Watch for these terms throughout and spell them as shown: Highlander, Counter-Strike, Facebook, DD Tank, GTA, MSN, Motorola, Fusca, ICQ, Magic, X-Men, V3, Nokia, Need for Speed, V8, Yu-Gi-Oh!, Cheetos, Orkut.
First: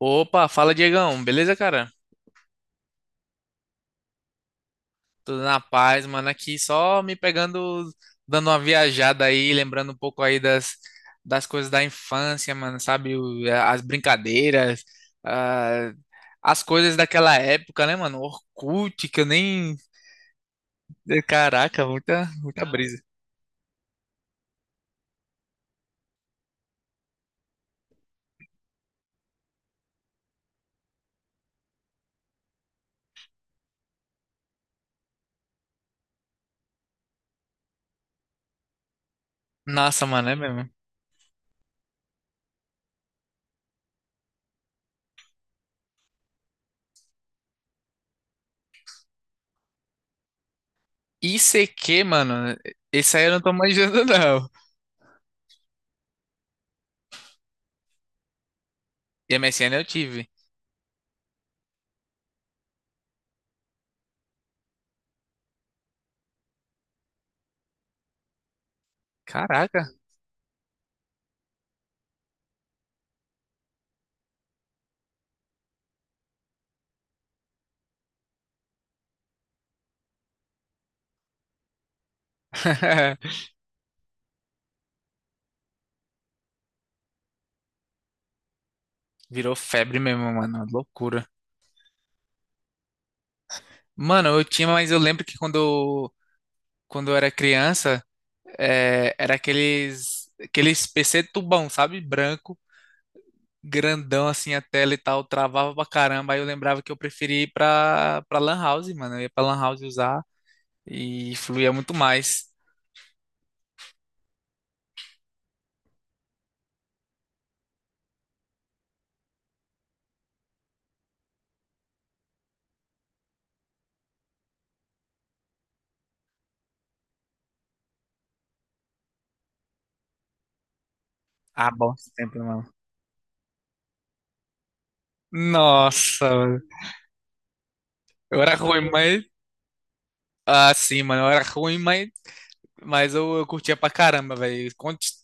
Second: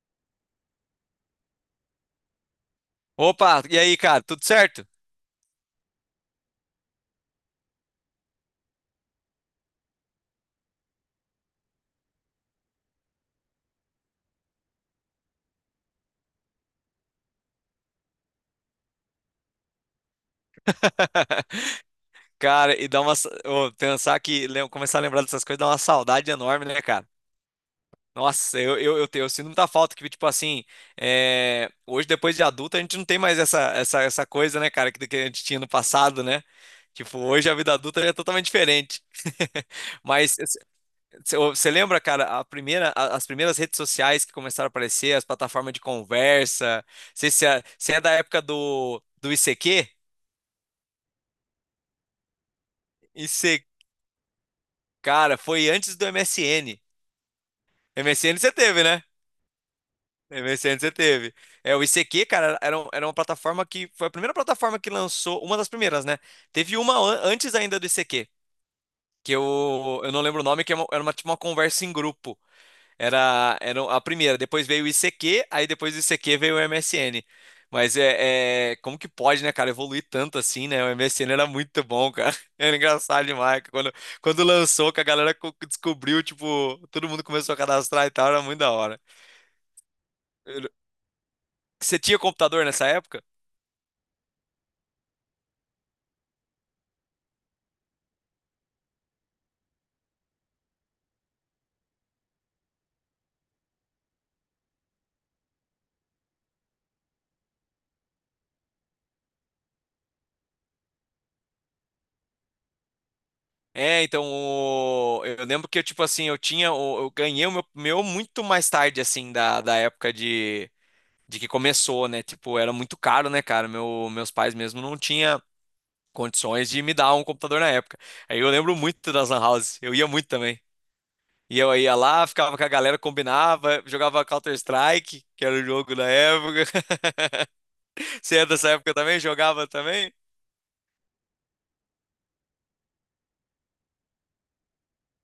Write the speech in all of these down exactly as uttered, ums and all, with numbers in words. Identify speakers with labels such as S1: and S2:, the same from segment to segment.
S1: Opa, fala Diegão, beleza, cara?
S2: Opa, e aí, cara, tudo certo?
S1: Tudo na paz, mano, aqui só me pegando, dando uma viajada aí, lembrando um pouco aí das, das coisas da infância, mano, sabe? O- eh, As brincadeiras, ah, as coisas daquela época, né, mano? Orkut, que eu nem... eh, Caraca, muita, muita
S2: Cara, e dá
S1: brisa.
S2: uma. Sa- ô, pensar que. lem- Começar a lembrar dessas coisas dá uma saudade enorme, né, cara? Nossa, eu, eu, eu, te- eu sinto muita falta que, tipo assim. É, hoje, depois de adulto, a gente não tem mais essa, essa, essa coisa, né, cara, que, que a gente tinha no passado, né? Tipo, hoje a vida adulta é totalmente diferente.
S1: Nossa, mano, é
S2: Mas
S1: mesmo.
S2: você lembra, cara, a primeira, a- as primeiras redes sociais que começaram a aparecer, as plataformas de conversa? Você é, cê é da época do, do I C I C Q?
S1: I C I C Q, mano, esse aí eu não tô manjando, não.
S2: Cara, foi antes do MSN. MSN você teve, né?
S1: E M S N eu tive.
S2: MSN você teve. É, o I C Q, cara, era, um- era uma plataforma que foi a primeira plataforma que lançou, uma das primeiras, né? Teve uma an- antes ainda do I C Q, que
S1: Caraca.
S2: eu, eu não lembro o nome, que era uma, era uma- tipo uma conversa em grupo. Era, era a primeira, depois veio o I C Q, aí depois do I C Q veio o M S N. Mas é, é- como que pode, né, cara, evoluir tanto assim, né? O M S N era muito bom, cara. Era engraçado demais que Quando, quando lançou, que a galera co- descobriu, tipo, todo mundo começou a cadastrar e tal, era muito da hora.
S1: Virou febre mesmo, mano,
S2: Eu-
S1: loucura.
S2: Você tinha computador nessa época?
S1: Mano, eu tinha, mas eu lembro que quando eu, quando eu era criança, é, era aqueles, aqueles P C tubão, sabe? Branco, grandão assim a tela e tal, travava pra caramba. Aí eu lembrava que eu preferia ir pra, pra Lan House, mano. Eu ia pra Lan House usar e fluía muito mais.
S2: É, então, o- eu lembro que, eu, tipo assim, eu tinha, o- eu ganhei o meu, meu muito mais tarde, assim, da, da época de, de que começou, né? Tipo, era muito caro, né, cara? Meu, meus pais mesmo não tinha condições de me dar um computador na época. Aí eu lembro muito das lan houses, eu ia muito também. E
S1: Ah,
S2: eu
S1: bom
S2: ia lá,
S1: sempre,
S2: ficava com
S1: mano.
S2: a galera, combinava, jogava Counter-Strike, que era o jogo da
S1: Nossa, mano.
S2: época. Você
S1: Eu
S2: é
S1: era
S2: dessa
S1: ruim,
S2: época também?
S1: mas.
S2: Jogava também?
S1: Ah, sim, mano. Eu era ruim, mas Mas eu, eu curtia pra caramba, velho.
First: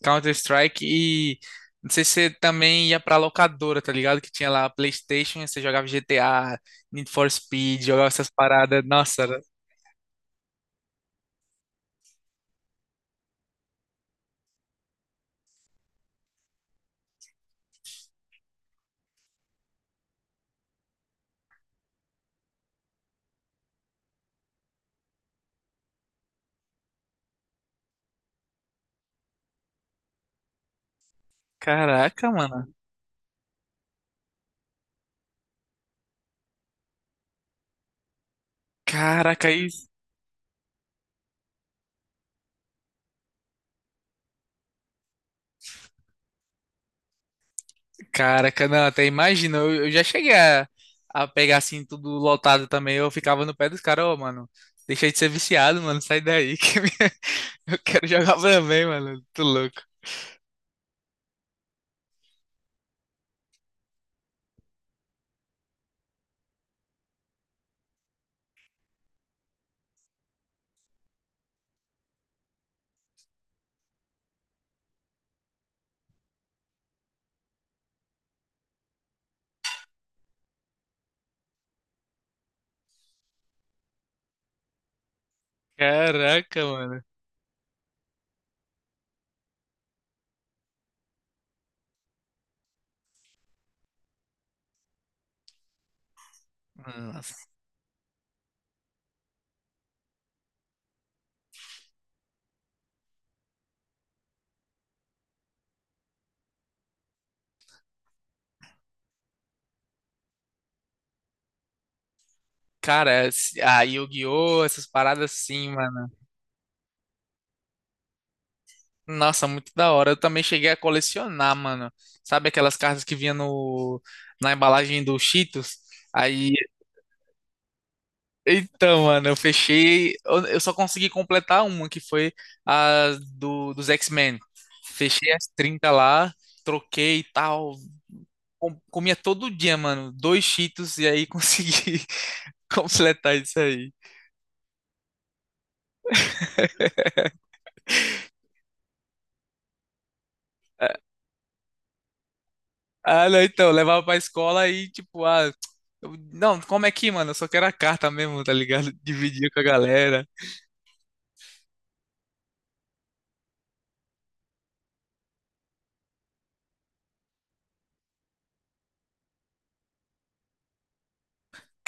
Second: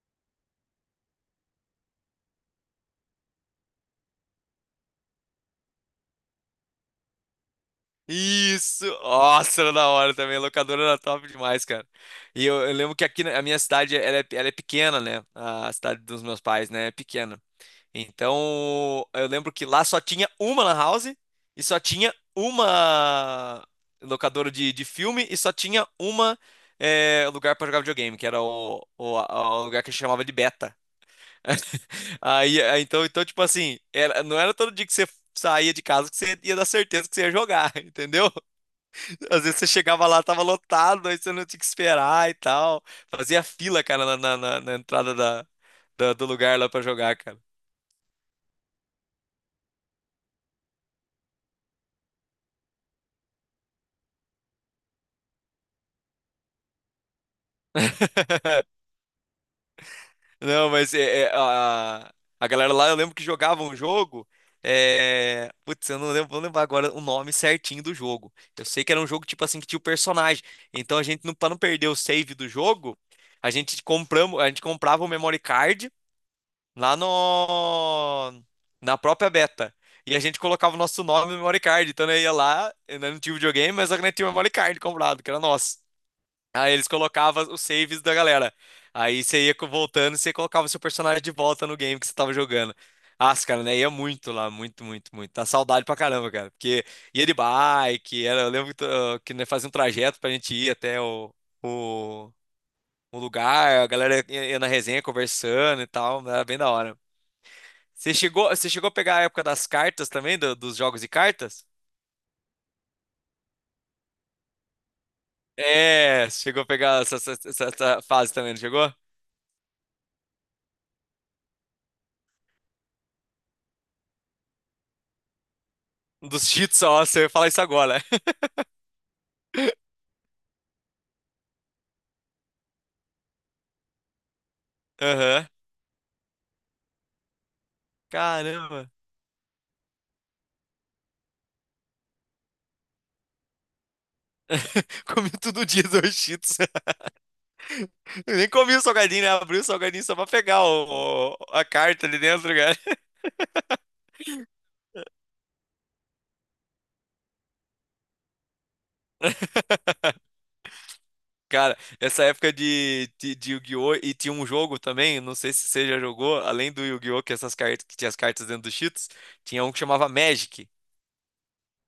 S1: Counter-Strike e. Não sei se você também ia pra locadora, tá ligado? Que tinha lá a PlayStation, você jogava G T A, Need for Speed, jogava essas paradas.
S2: Isso!
S1: Nossa, era
S2: Nossa, era da hora também. A locadora era top demais, cara. E eu, eu lembro que aqui na a minha cidade, ela é, ela é pequena, né? A cidade dos meus pais, né? É pequena. Então, eu lembro que lá só tinha uma lan house e só tinha uma locadora de, de filme e só tinha uma eh, lugar para jogar videogame, que era o, o, a- o lugar que a gente chamava de beta.
S1: caraca,
S2: Aí,
S1: mano.
S2: aí, então, então, tipo assim, era- não era todo dia que você saía de casa que você ia dar certeza que você ia jogar, entendeu? Às
S1: Caraca,
S2: vezes você
S1: isso.
S2: chegava lá, tava lotado, aí você não tinha que esperar e tal. Fazia fila, cara, na, na, na- na entrada da, da- do lugar lá para jogar, cara.
S1: Caraca, não, até imagina. Eu, eu já cheguei a, a pegar assim, tudo lotado também. Eu ficava no pé dos caras, ô, mano. Deixa de ser viciado, mano. Sai daí. Que eu quero jogar também, mano. Tô louco.
S2: Não, mas é, é, a, a galera lá, eu lembro que jogava um jogo. É. Putz, eu não lembro, vou lembrar agora o nome certinho do jogo. Eu sei que era um jogo tipo assim que tinha o personagem. Então a gente, não, pra não perder o save do jogo, a gente compramos, a gente comprava o memory card lá no na própria beta. E a gente colocava o nosso nome no memory card. Então eu ia lá, eu não tinha videogame, mas a gente tinha o memory card comprado, que era nosso.
S1: Caraca,
S2: Aí eles
S1: mano.
S2: colocavam os saves da galera. Aí você ia co- voltando e você colocava seu personagem de volta no game que você tava jogando. Ah, cara, né? Ia muito lá, muito, muito, muito. Tá saudade pra caramba, cara. Porque ia de
S1: Nossa.
S2: bike, era, eu lembro que, ah, que né, fazia um trajeto pra gente ir até o, o, o lugar, a galera ia, ia na resenha conversando e tal, era bem da hora. Você chegou, você chegou a pegar a época das cartas também, do- dos jogos de cartas?
S1: Cara, se- a Yu-Gi-Oh! Essas paradas sim, mano.
S2: É, chegou a pegar essa, essa essa- essa fase também, não chegou?
S1: Nossa, muito da hora. Eu também cheguei a colecionar, mano. Sabe aquelas cartas que vinha no, na embalagem do Cheetos?
S2: Dos
S1: Aí,
S2: cheats, ó, você fala isso agora.
S1: então, mano, eu fechei. Eu, eu só consegui completar uma, que foi a do, dos X-Men. Fechei
S2: Aham.
S1: as trinta lá, troquei e tal. Com-
S2: Caramba.
S1: Comia todo dia, mano. Dois Cheetos e aí consegui completar isso aí.
S2: Comi todo dia dois Cheetos. Eu nem comi o salgadinho, né? Abri o salgadinho só pra pegar o, o- a carta ali dentro, cara.
S1: Ah, não, então, eu levava pra escola e, tipo, ah, eu- não, como é que, mano? Eu só quero a carta mesmo, tá ligado? Dividia com a galera.
S2: Cara, essa época de, de, de Yu-Gi-Oh! E tinha um jogo também, não sei se você já jogou, além do Yu-Gi-Oh! Que essas cartas que tinha as cartas dentro dos Cheetos, tinha um que chamava Magic.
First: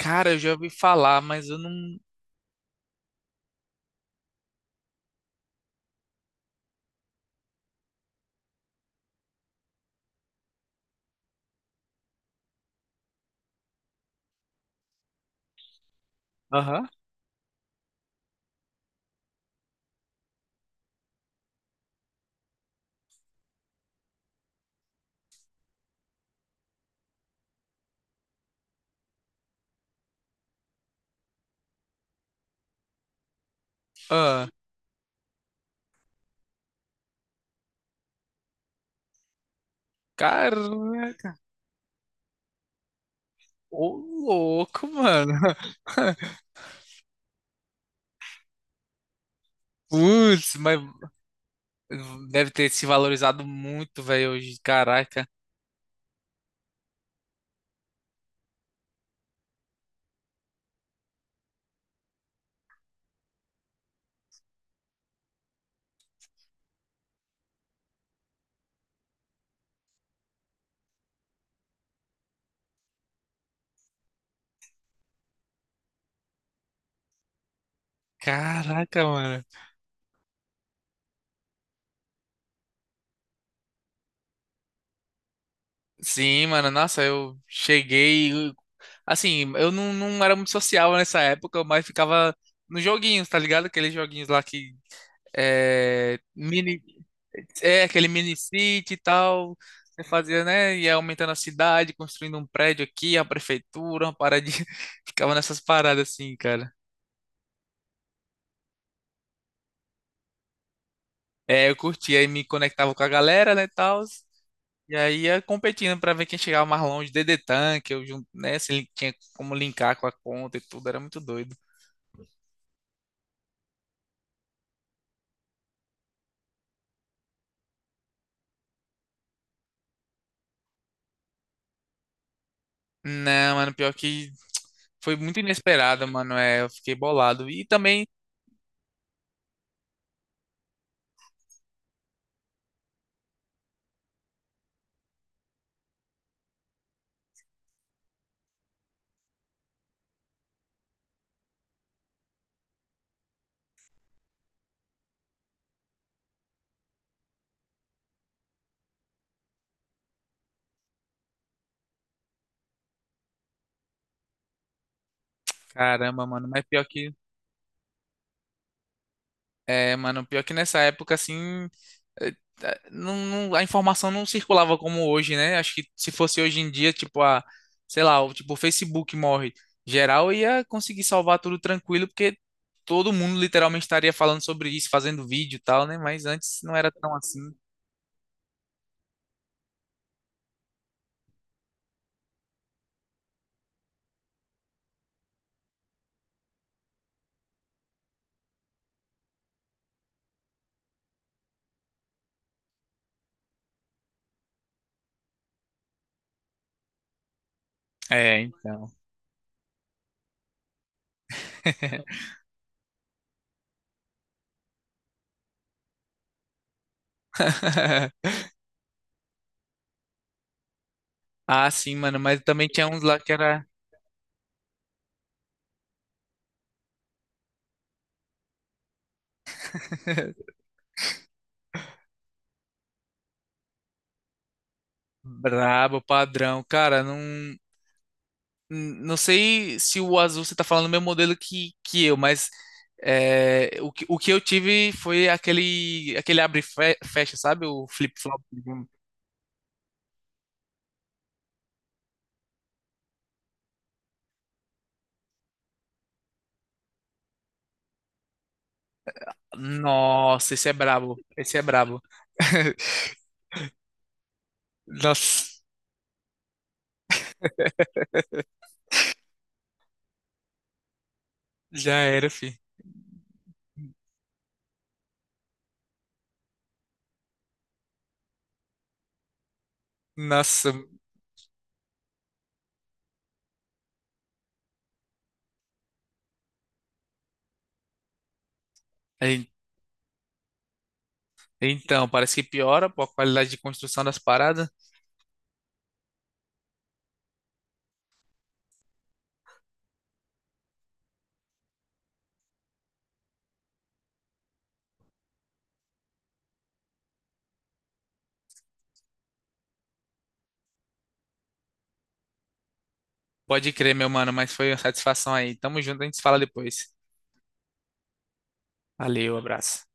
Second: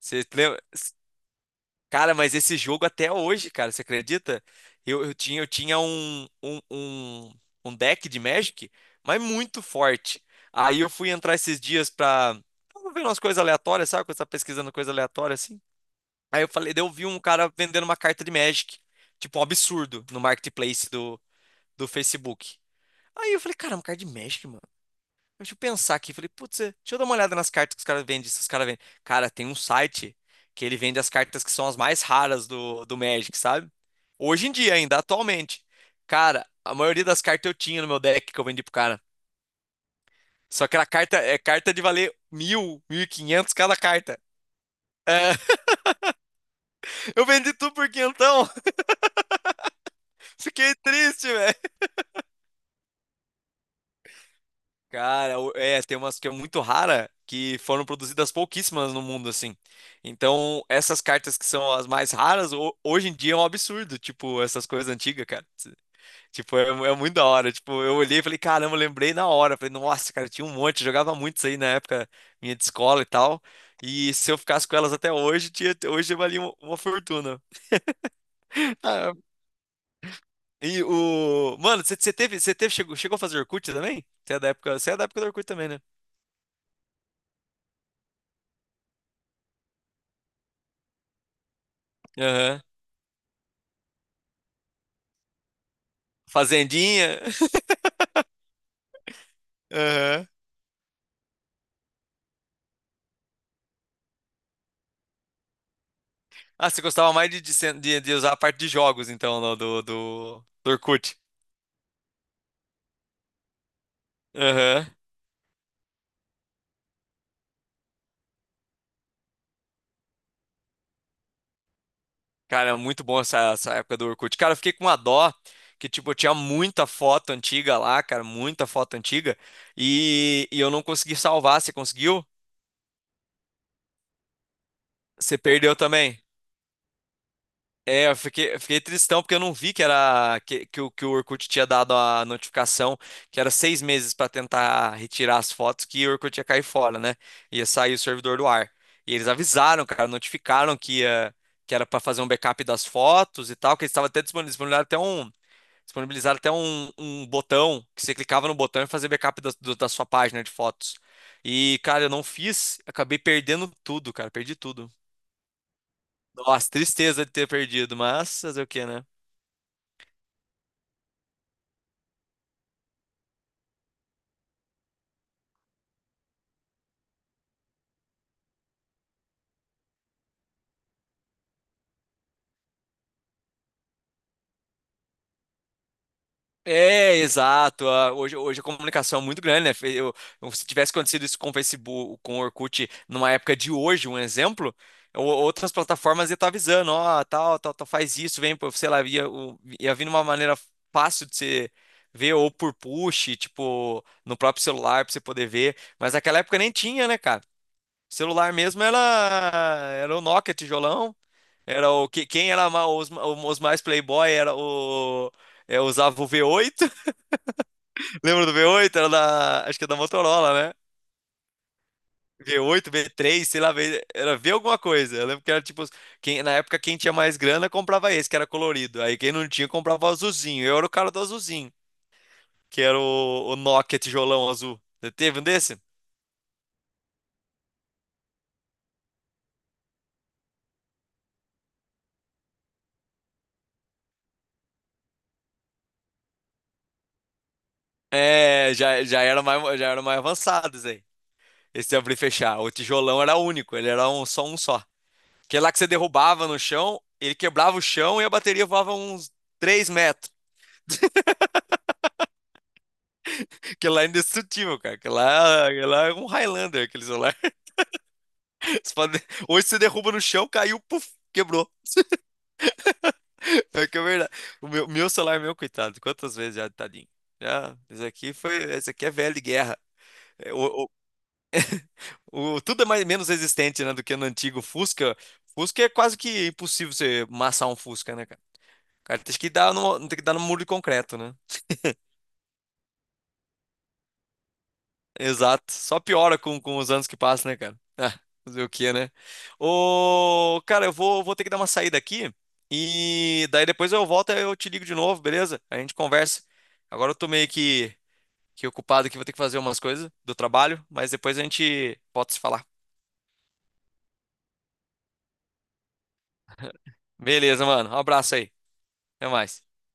S2: Você
S1: eu já
S2: lembra?
S1: ouvi falar, mas eu não.
S2: Cara, mas esse jogo até hoje, cara, você acredita? Eu, eu tinha, eu tinha um, um, um, um deck de Magic, mas muito forte. Aí eu fui entrar esses dias pra, pra ver umas coisas aleatórias, sabe? Quando você tá pesquisando coisa aleatória assim. Aí eu falei, daí
S1: Aham.
S2: eu vi um cara vendendo uma carta de Magic, tipo um absurdo, no marketplace do, do Facebook. Aí eu falei, cara, uma carta de Magic, mano. Deixa eu pensar aqui. Falei, putz, é, deixa eu dar uma olhada nas cartas que os caras vendem. Se os caras vendem. Cara, tem um site que ele vende as cartas que são as mais raras do, do Magic, sabe? Hoje
S1: Ah,
S2: em dia ainda, atualmente. Cara, a maioria das cartas eu tinha no meu deck que eu vendi pro cara.
S1: cara,
S2: Só que era carta, é carta de valer mil, mil e quinhentos cada
S1: ô
S2: carta.
S1: louco,
S2: É,
S1: mano.
S2: eu vendi tudo por quinhentão.
S1: Putz,
S2: Fiquei
S1: mas
S2: triste, velho.
S1: deve ter se valorizado muito, velho, hoje. Caraca.
S2: Cara, o- é, tem umas que é muito rara que foram produzidas pouquíssimas no mundo, assim. Então, essas cartas que são as mais raras, ho- hoje em dia é um absurdo, tipo, essas coisas antigas, cara. Tipo, é, mu- é muito da hora. Tipo, eu olhei e falei, caramba, eu lembrei na hora. Falei, nossa, cara, tinha um monte, eu jogava muito isso aí na época minha de escola e tal. E se eu ficasse com elas até hoje, tinha, hoje valia uma, uma fortuna.
S1: Caraca, mano.
S2: Ah, e o. mano, você você teve, você teve, chegou, chegou a fazer Orkut também? Você é da época, você é da época do Orkut também, né?
S1: Sim, mano, nossa, eu cheguei. Assim, eu não, não era muito social nessa época, mas ficava
S2: Aham.
S1: nos joguinhos, tá ligado? Aqueles joguinhos lá que é, mini,
S2: Fazendinha.
S1: é aquele mini city e tal. Você
S2: Aham.
S1: fazia, né? Ia aumentando a cidade, construindo um prédio aqui, a prefeitura, uma parada. Ficava nessas paradas assim,
S2: Ah,
S1: cara.
S2: você gostava mais de, de, sen- de- de usar a parte de jogos, então, no- do, do, do Orkut.
S1: É, eu curtia aí me conectava com a galera, né, tal.
S2: Aham.
S1: E aí ia competindo pra ver quem chegava mais longe. D D Tank, eu junto né, se ele tinha como linkar com a conta e tudo, era muito doido.
S2: Cara, muito bom essa, essa época do Orkut. Cara, eu fiquei com uma dó que, tipo, eu tinha muita foto antiga lá, cara, muita foto antiga, e, e eu não consegui salvar. Você conseguiu?
S1: Não, mano, pior que foi
S2: Você
S1: muito
S2: perdeu
S1: inesperado,
S2: também.
S1: mano. É, eu fiquei bolado. E também,
S2: É, eu fiquei, eu fiquei tristão porque eu não vi que era que, que, o, que o Orkut tinha dado a notificação que era seis meses para tentar retirar as fotos que o Orkut ia cair fora, né? Ia sair o servidor do ar. E eles avisaram, cara, notificaram que ia, que era para fazer um backup das fotos e tal, que eles estavam até disponibilizaram até um disponibilizaram até um, um botão que você clicava no botão e fazia backup da, do- da sua página de fotos. E, cara, eu não fiz, acabei perdendo tudo, cara, perdi tudo.
S1: caramba, mano, mas
S2: Nossa,
S1: pior que
S2: tristeza de ter perdido, mas fazer o quê, né?
S1: é, mano, pior que nessa época, assim, eh, eh, não, não a informação não circulava como hoje, né? Acho que se fosse hoje em dia, tipo, a, sei lá, o, tipo, o Facebook morre geral, ia conseguir salvar tudo tranquilo, porque todo mundo literalmente estaria falando sobre isso, fazendo vídeo e tal, né? Mas antes não era tão
S2: É,
S1: assim.
S2: exato. Ah, Hoje, hoje a comunicação é muito grande, né? Fe- Eu, eu- se tivesse acontecido isso com o Facebook, com o Orkut, numa época de hoje, um exemplo, o- outras plataformas iam estar avisando, ó, tal, tal, tal, faz isso, vem, pô, sei lá, ia, o- ia vir de uma maneira fácil de você ver, ou por push, tipo, no próprio celular, pra você poder ver. Mas naquela época nem tinha, né, cara?
S1: É,
S2: Celular mesmo
S1: então.
S2: era, era o Nokia, tijolão. Era o que quem era ma- os, os mais playboy era o é, usava o v oito. Lembra do V oito? Era da. Acho que é da Motorola, né?
S1: Ah, sim, mano, mas também tinha
S2: V oito,
S1: uns lá que
S2: V três, sei
S1: era
S2: lá, V- era V alguma coisa. Eu lembro que era tipo. Quem, na época, quem tinha mais grana comprava esse, que era colorido. Aí quem não tinha comprava o azulzinho. Eu era o cara do azulzinho, que era o, o Nokia tijolão azul. Você teve um desse?
S1: brabo, padrão. Cara, não. Hum, Não sei se o azul você está falando do mesmo modelo que, que eu, mas é, o, que, o que eu tive foi aquele, aquele abre e fe- fecha, sabe? O flip-flop.
S2: É, já, já era mais, já era mais avançados aí. Esse abrir e fechar. O tijolão era único, ele era um, só um só. Que é lá que você derrubava no chão, ele quebrava o chão e a bateria voava uns três metros.
S1: Nossa, esse é brabo. Esse é brabo.
S2: Aquele lá é indestrutível, cara. Aquele
S1: Nossa,
S2: lá, aquele lá é um Highlander, aquele celular. Você pode. Hoje você derruba no chão, caiu, puf, quebrou.
S1: já era, fi.
S2: É que é verdade. O meu, meu celular, é meu, coitado. Quantas vezes já, tadinho? Já, esse aqui foi, esse aqui é velho de guerra. É,
S1: Nossa.
S2: O, o- o- tudo é mais, menos resistente, né, do que no antigo Fusca. Fusca é quase que impossível você massar um Fusca, né, cara? Cara, tem
S1: En-
S2: que dar no, tem que dar no muro de concreto, né?
S1: Então, parece que piora pô, a qualidade de construção das paradas.
S2: Exato. Só piora com, com os anos que passam, né, cara? Ah, fazer o quê, né? Ô, cara, eu vou, vou ter que dar uma saída aqui. E daí depois eu volto e eu te ligo de novo, beleza? A gente conversa. Agora eu tô meio que, que ocupado aqui, vou ter que fazer umas coisas do trabalho, mas depois a gente volta a se falar.
S1: Pode crer, meu mano, mas foi uma satisfação aí. Tamo junto, a gente se fala depois.
S2: Beleza, mano. Um abraço aí. Até
S1: Valeu,
S2: mais.
S1: abraço.